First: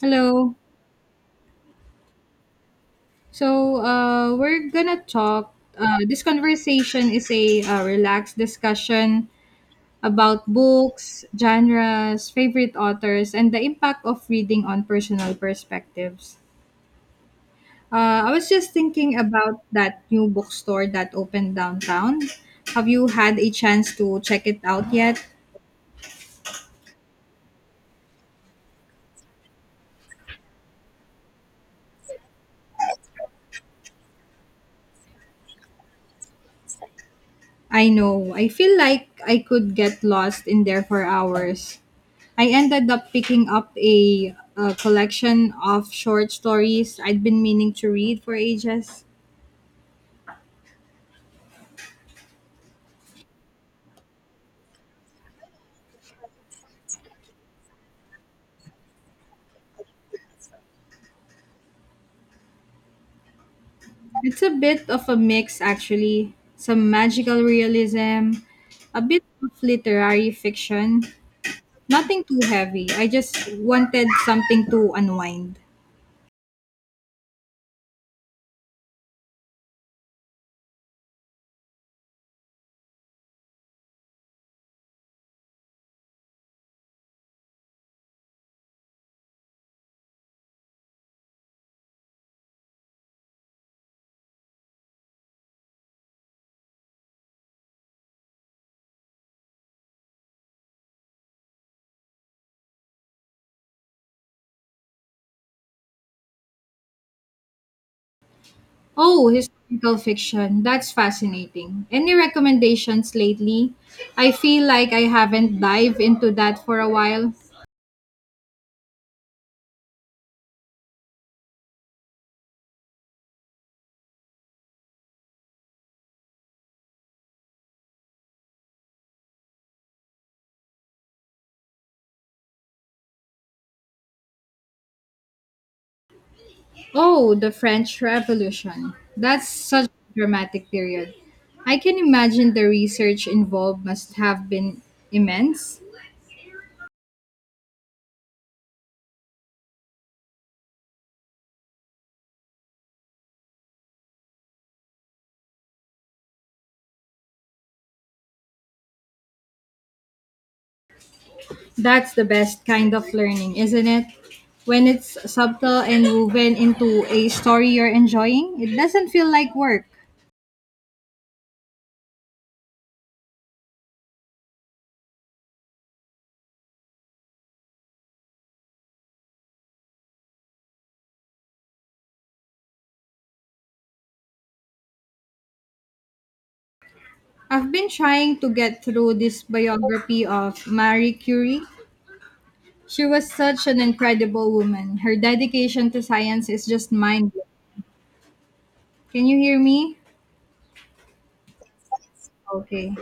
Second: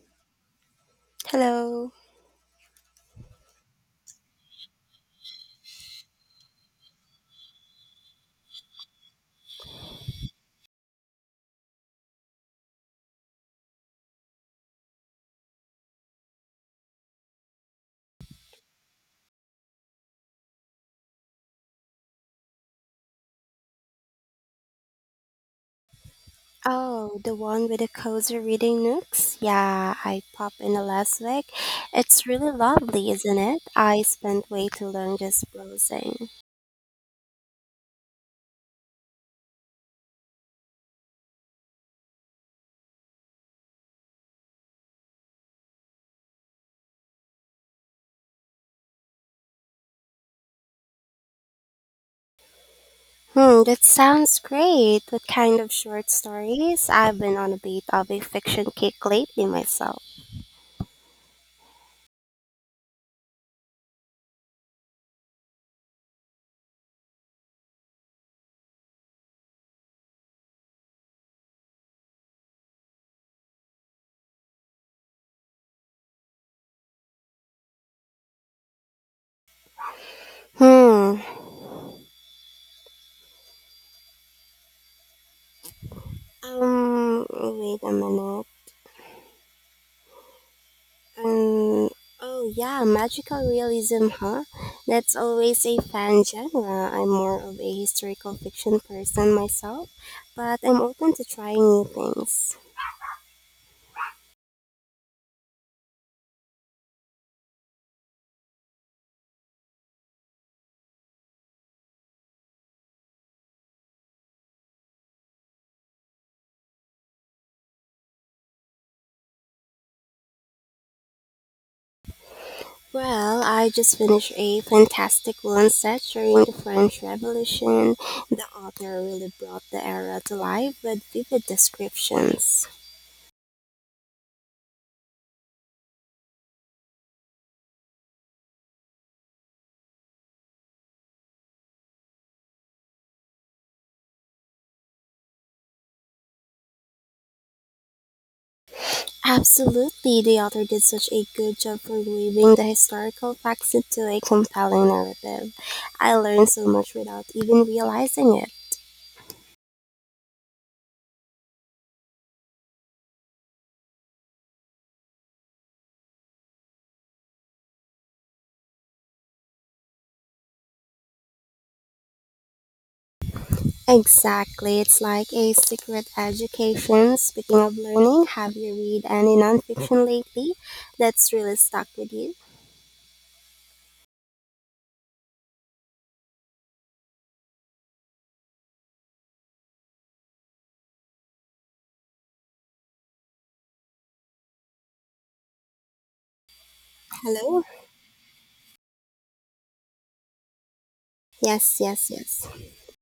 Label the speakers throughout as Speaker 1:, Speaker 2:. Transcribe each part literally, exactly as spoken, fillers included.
Speaker 1: Hello.
Speaker 2: Hello.
Speaker 1: So, uh, we're gonna talk. Uh, this conversation is a uh, relaxed discussion about books, genres, favorite authors, and the impact of reading on personal perspectives. Uh, I was just thinking about that new bookstore that opened downtown. Have you had a chance to check it out yet?
Speaker 2: Oh, the one with the cozy reading nooks? Yeah, I popped in the last week. It's really lovely, isn't it? I spent way too long just browsing.
Speaker 1: I know. I feel like I could get lost in there for hours. I ended up picking up a, a collection of short stories I'd been meaning to read for ages.
Speaker 2: Hmm, that sounds great. What kind of short stories? I've been on a bit of a fiction kick lately myself.
Speaker 1: It's a bit of a mix, actually. Some magical realism, a bit of literary fiction. Nothing too heavy. I just wanted something to unwind.
Speaker 2: Hmm. Um, wait a minute. Um, oh yeah, magical realism, huh? That's always a fan genre. I'm more of a historical fiction person myself, but I'm open to trying new things.
Speaker 1: Oh, historical fiction. That's fascinating. Any recommendations lately? I feel like I haven't dived into that for a while.
Speaker 2: Well, I just finished a fantastic one set during the French Revolution. The author really brought the era to life with vivid descriptions.
Speaker 1: Oh, the French Revolution. That's such a dramatic period. I can imagine the research involved must have been immense.
Speaker 2: Absolutely, the author did such a good job for weaving the historical facts into a compelling narrative. I learned so much without even realizing it.
Speaker 1: That's the best kind of learning, isn't it? When it's subtle and woven into a story you're enjoying, it doesn't feel like work.
Speaker 2: Exactly, it's like a secret education. Speaking of learning, have you read any nonfiction lately that's really stuck with you?
Speaker 1: I've been trying to get through this biography of Marie Curie. She was such an incredible woman. Her dedication to science is just mind blowing.
Speaker 2: Hello?
Speaker 1: Can you hear me?
Speaker 2: Yes, yes, yes.
Speaker 1: Okay.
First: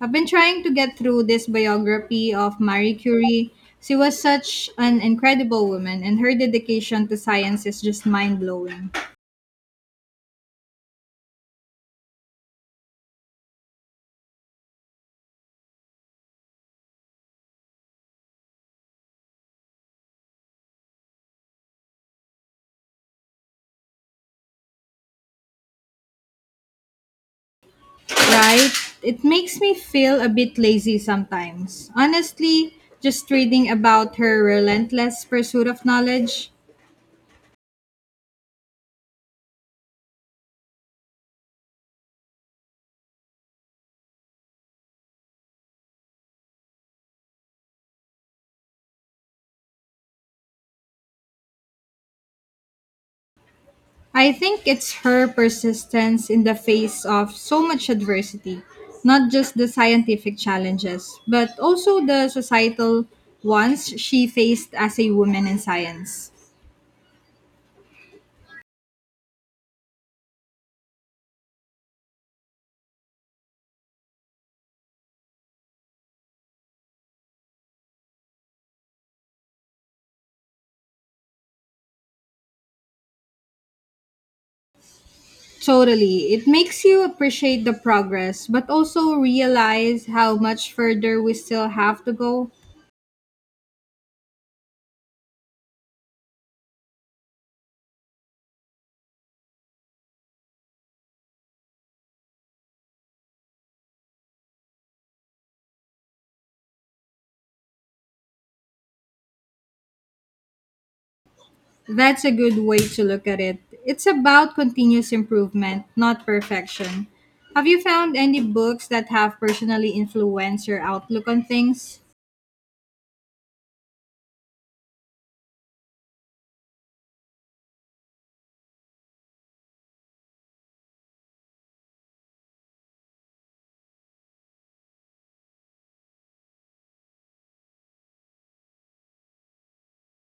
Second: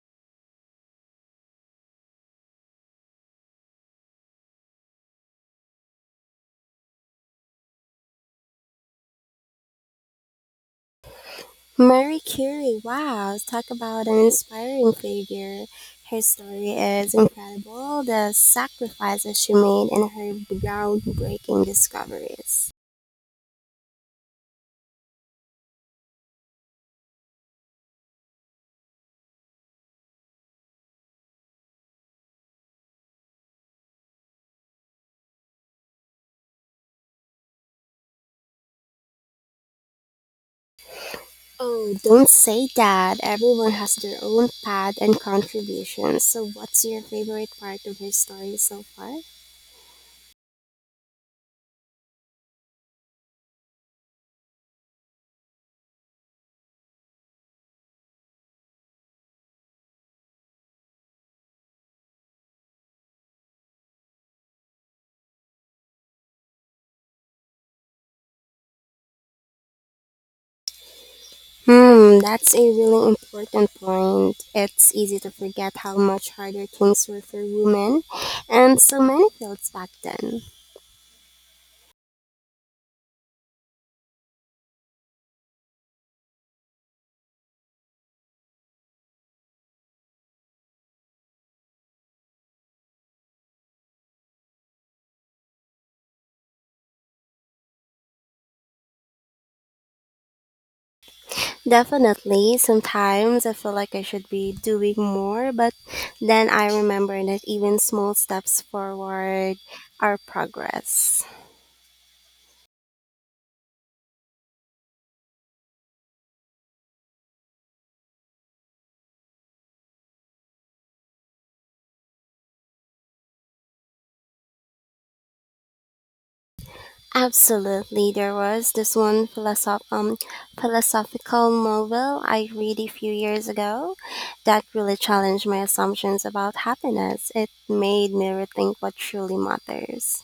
Speaker 1: I've been trying to get through this biography of Marie Curie. She was such an incredible woman, and her dedication to science is just mind blowing.
Speaker 2: Marie Curie, wow, talk about an inspiring figure. Her story is incredible, the sacrifices she made and her groundbreaking discoveries.
Speaker 1: Right? It makes me feel a bit lazy sometimes. Honestly, just reading about her relentless pursuit of knowledge.
Speaker 2: Oh, don't say that. Everyone has their own path and contributions. So, what's your favorite part of her story so far?
Speaker 1: I think it's her persistence in the face of so much adversity, not just the scientific challenges, but also the societal ones she faced as a woman in science.
Speaker 2: Hmm, that's a really important point. It's easy to forget how much harder things were for women and so many fields back then.
Speaker 1: Totally. It makes you appreciate the progress, but also realize how much further we still have to go.
Speaker 2: Definitely. Sometimes I feel like I should be doing more, but then I remember that even small steps forward are progress.
Speaker 1: That's a good way to look at it. It's about continuous improvement, not perfection. Have you found any books that have personally influenced your outlook on things?
Speaker 2: Absolutely. There was this one philosoph- um, philosophical novel I read a few years ago that really challenged my assumptions about happiness. It made me rethink what truly matters.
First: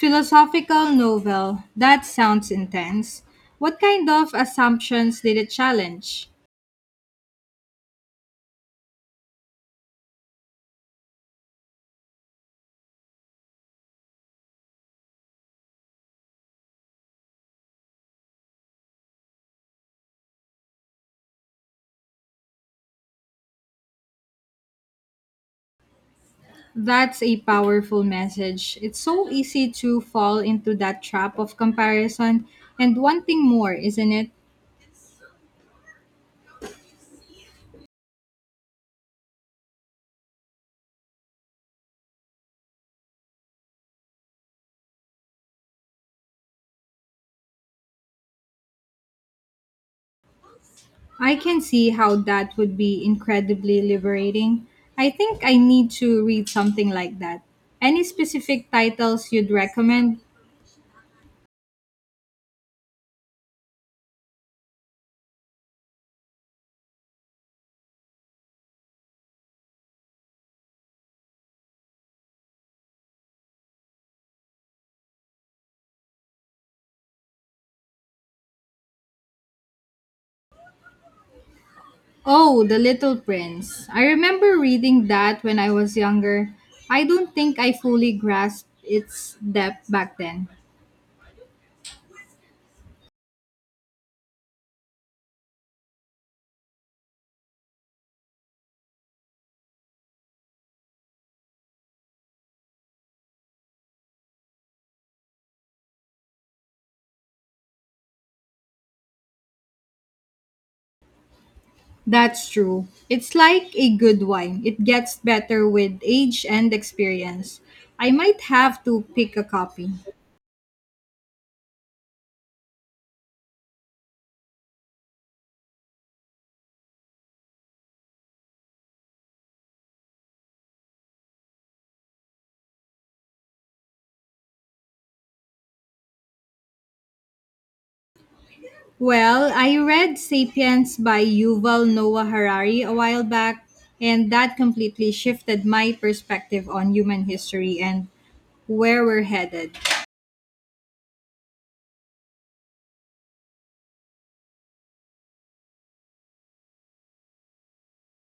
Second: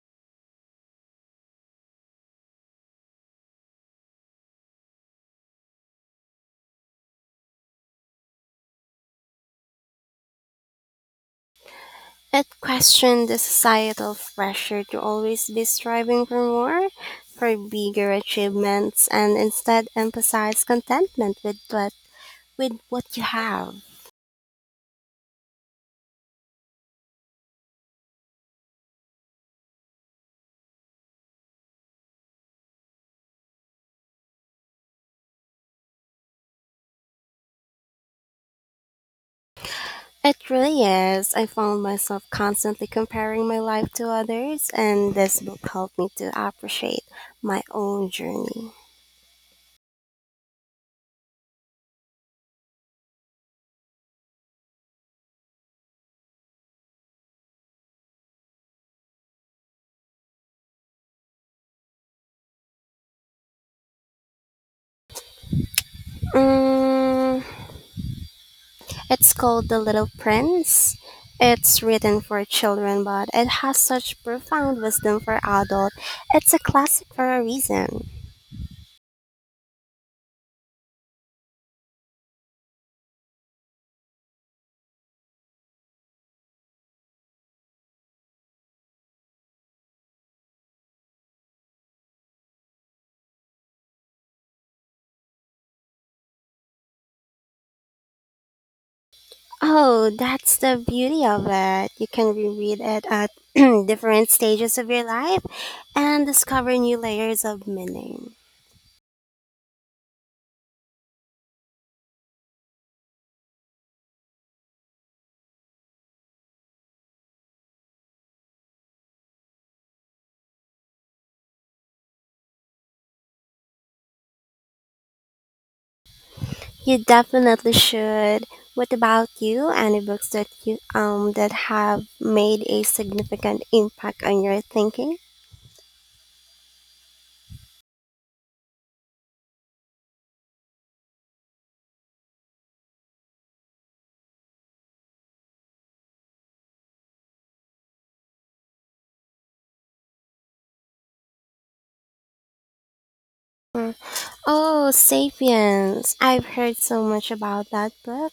Speaker 1: Philosophical novel. That sounds intense. What kind of assumptions did it challenge?
Speaker 2: It questioned the societal pressure to always be striving for more, for bigger achievements, and instead emphasized contentment with what, with what you have.
Speaker 1: That's a powerful message. It's so easy to fall into that trap of comparison and wanting more, isn't it?
Speaker 2: It really is. I found myself constantly comparing my life to others, and this book helped me to appreciate my own journey.
Speaker 1: I can see how that would be incredibly liberating. I think I need to read something like that. Any specific titles you'd recommend?
Speaker 2: Mm, it's called The Little Prince. It's written for children, but it has such profound wisdom for adults. It's a classic for a reason.
Speaker 1: Oh, The Little Prince. I remember reading that when I was younger. I don't think I fully grasped its depth back then.
Speaker 2: Oh, that's the beauty of it. You can reread it at different stages of your life and discover new layers of meaning.
Speaker 1: That's true. It's like a good wine, it gets better with age and experience. I might have to pick a copy.
Speaker 2: You definitely should. What about you? Any books that you um that have made a significant impact on your thinking?
Speaker 1: Well, I read Sapiens by Yuval Noah Harari a while back, and that completely shifted my perspective on human history and where we're headed.
Speaker 2: Oh, Sapiens. I've heard so much about that book.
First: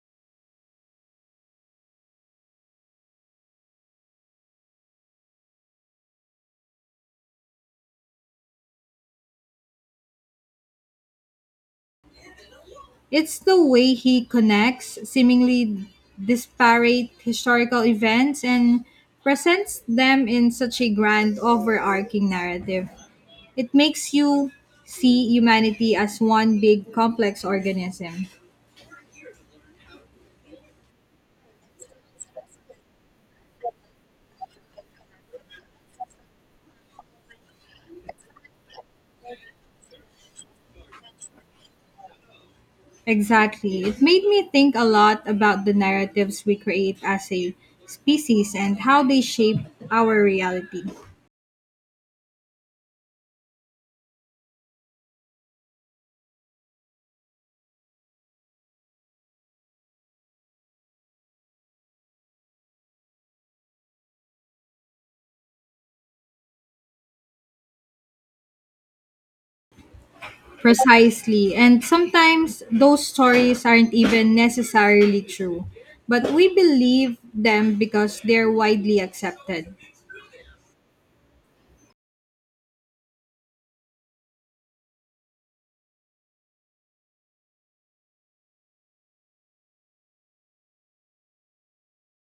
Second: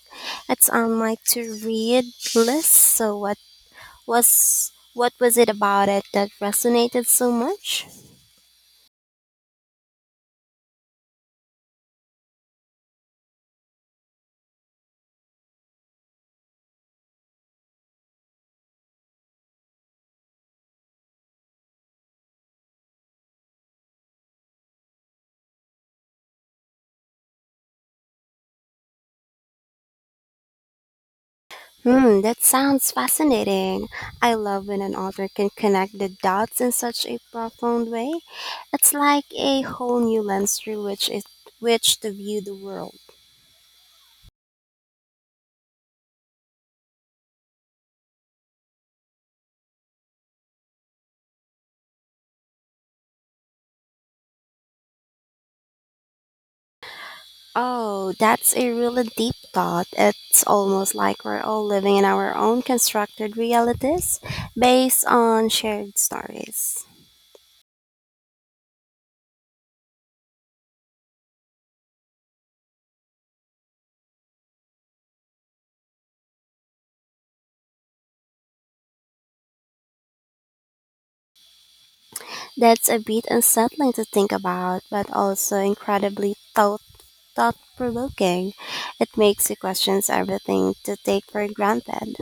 Speaker 2: It's on my to-read list. So what was what was it about it that resonated so much?
Speaker 1: It's the way he connects seemingly disparate historical events and presents them in such a grand overarching narrative. It makes you see humanity as one big complex organism.
Speaker 2: Hmm, that sounds fascinating. I love when an author can connect the dots in such a profound way. It's like a whole new lens through which it which to view the world.
Speaker 1: Exactly. It made me think a lot about the narratives we create as a species and how they shape our reality.
Speaker 2: Oh, that's a really deep thought. It's almost like we're all living in our own constructed realities based on shared stories.
Speaker 1: Precisely. And sometimes those stories aren't even necessarily true, but we believe them because they're widely accepted.
Speaker 2: That's a bit unsettling to think about, but also incredibly thought thought provoking. It makes you question everything to take for granted.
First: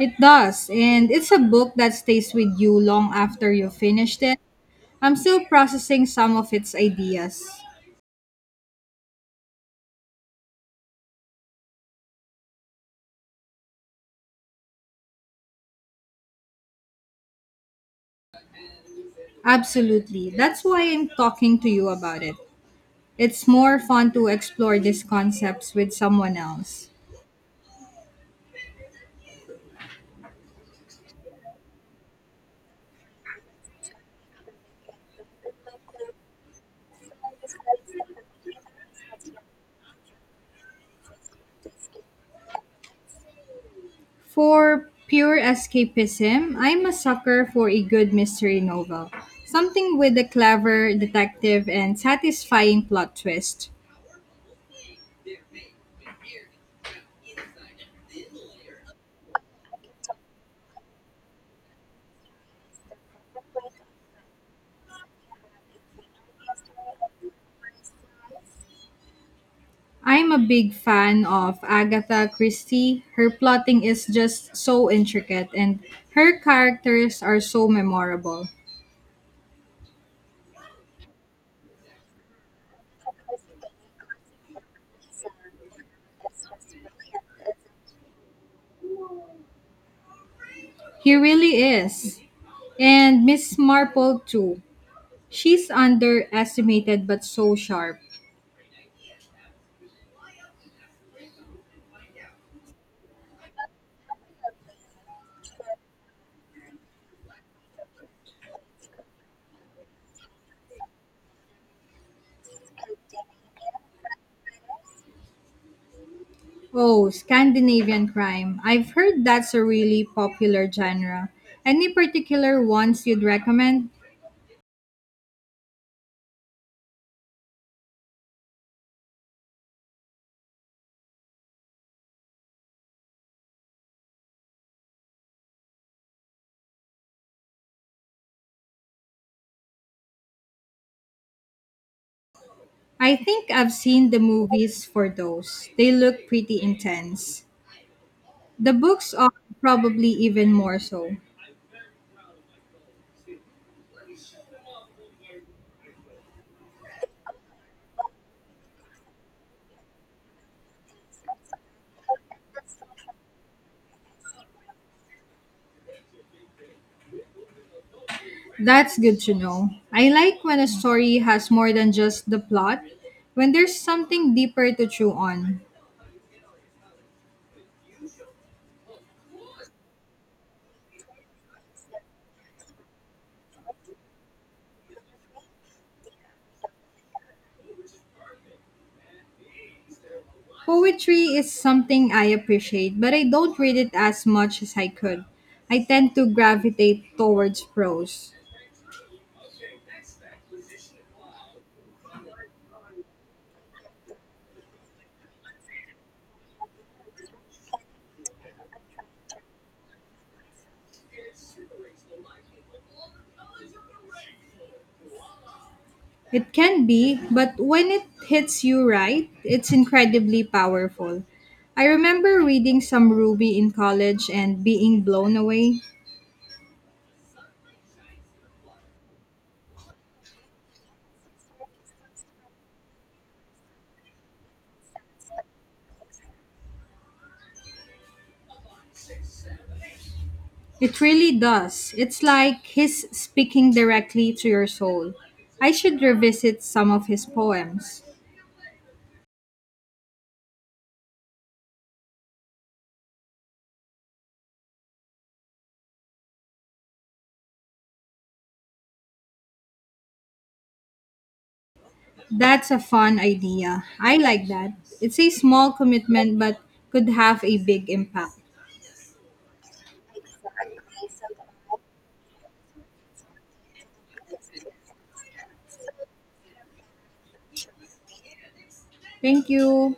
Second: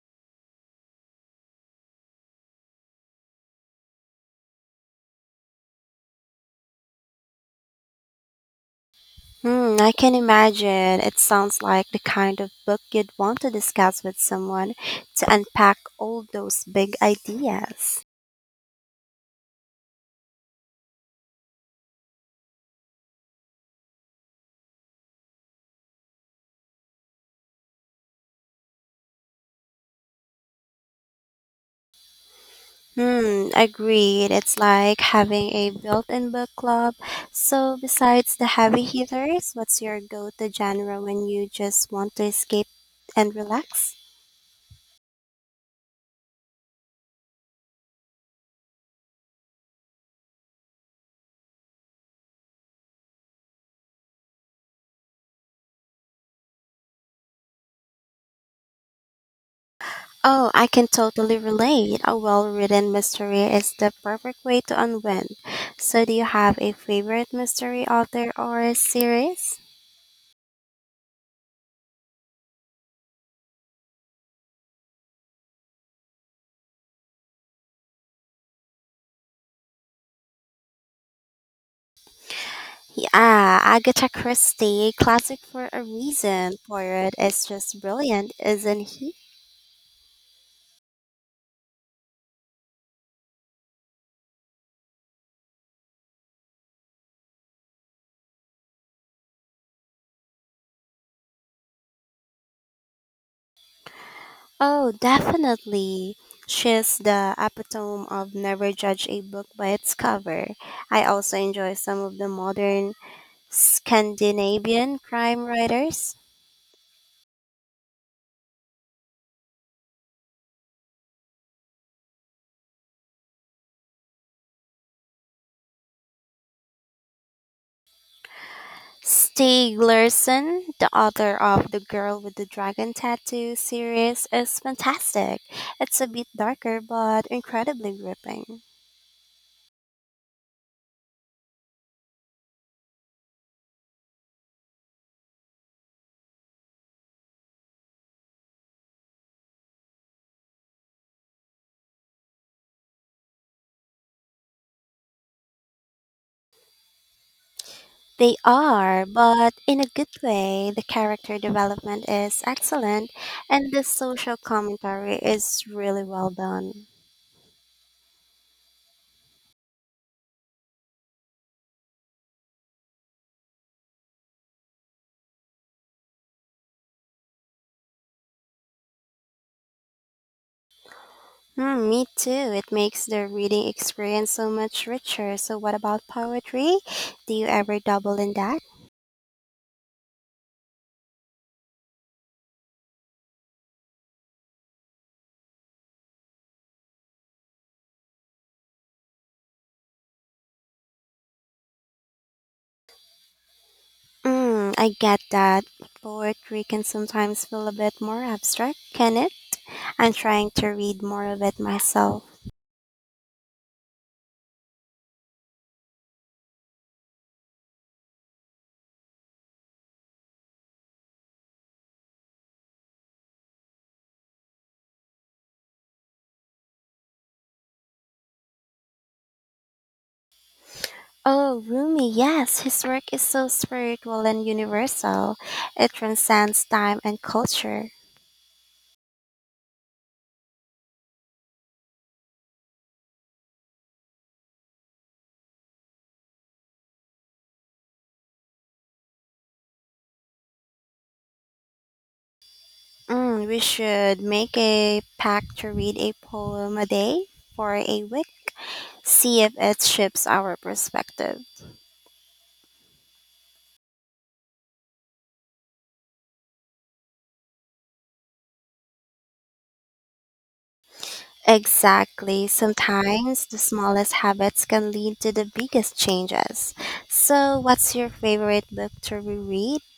Speaker 1: It does, and it's a book that stays with you long after you finished it. I'm still processing some of its ideas.
Speaker 2: Hmm, I can imagine. It sounds like the kind of book you'd want to discuss with someone to unpack all those big ideas.
Speaker 1: Absolutely. That's why I'm talking to you about it. It's more fun to explore these concepts with someone else.
Speaker 2: Hmm, agreed. It's like having a built-in book club. So, besides the heavy hitters, what's your go-to genre when you just want to escape and relax?
Speaker 1: For pure escapism, I'm a sucker for a good mystery novel. Something with a clever detective and satisfying plot twist.
Speaker 2: Oh, I can totally relate. A well-written mystery is the perfect way to unwind. So, do you have a favorite mystery author or series?
Speaker 1: I'm a big fan of Agatha Christie. Her plotting is just so intricate and her characters are so memorable.
Speaker 2: Yeah, Agatha Christie, classic for a reason. Poirot is just brilliant, isn't he?
Speaker 1: He really is. And Miss Marple too. She's underestimated but so sharp.
Speaker 2: Oh, definitely. She's the epitome of never judge a book by its cover. I also enjoy some of the modern Scandinavian crime writers.
Speaker 1: Oh, Scandinavian crime. I've heard that's a really popular genre. Any particular ones you'd recommend?
Speaker 2: Stieg Larsson, the author of The Girl with the Dragon Tattoo series, is fantastic. It's a bit darker but incredibly gripping.
Speaker 1: I think I've seen the movies for those. They look pretty intense. The books are probably even more so.
Speaker 2: They are, but in a good way. The character development is excellent, and the social commentary is really well done.
Speaker 1: That's good to know. I like when a story has more than just the plot, when there's something deeper to chew on.
Speaker 2: Hmm, me too. It makes the reading experience so much richer. So, what about poetry? Do you ever double in that?
Speaker 1: Poetry is something I appreciate, but I don't read it as much as I could. I tend to gravitate towards prose.
Speaker 2: Mm, I get that. Poetry can sometimes feel a bit more abstract, can it? I'm trying to read more of it myself.
Speaker 1: It can be, but when it hits you right, it's incredibly powerful. I remember reading some Ruby in college and being blown away.
Speaker 2: Oh, Rumi, yes, his work is so spiritual and universal. It transcends time and culture.
Speaker 1: It really does. It's like he's speaking directly to your soul. I should revisit some of his poems.
Speaker 2: Mm, we should make a pact to read a poem a day for a week. See if it shifts our perspective.
Speaker 1: That's a fun idea. I like that. It's a small commitment but could have a big impact.
Speaker 2: Exactly. Sometimes the smallest habits can lead to the biggest changes. So, what's your favorite book to
Speaker 1: Thank
Speaker 2: reread?
Speaker 1: you.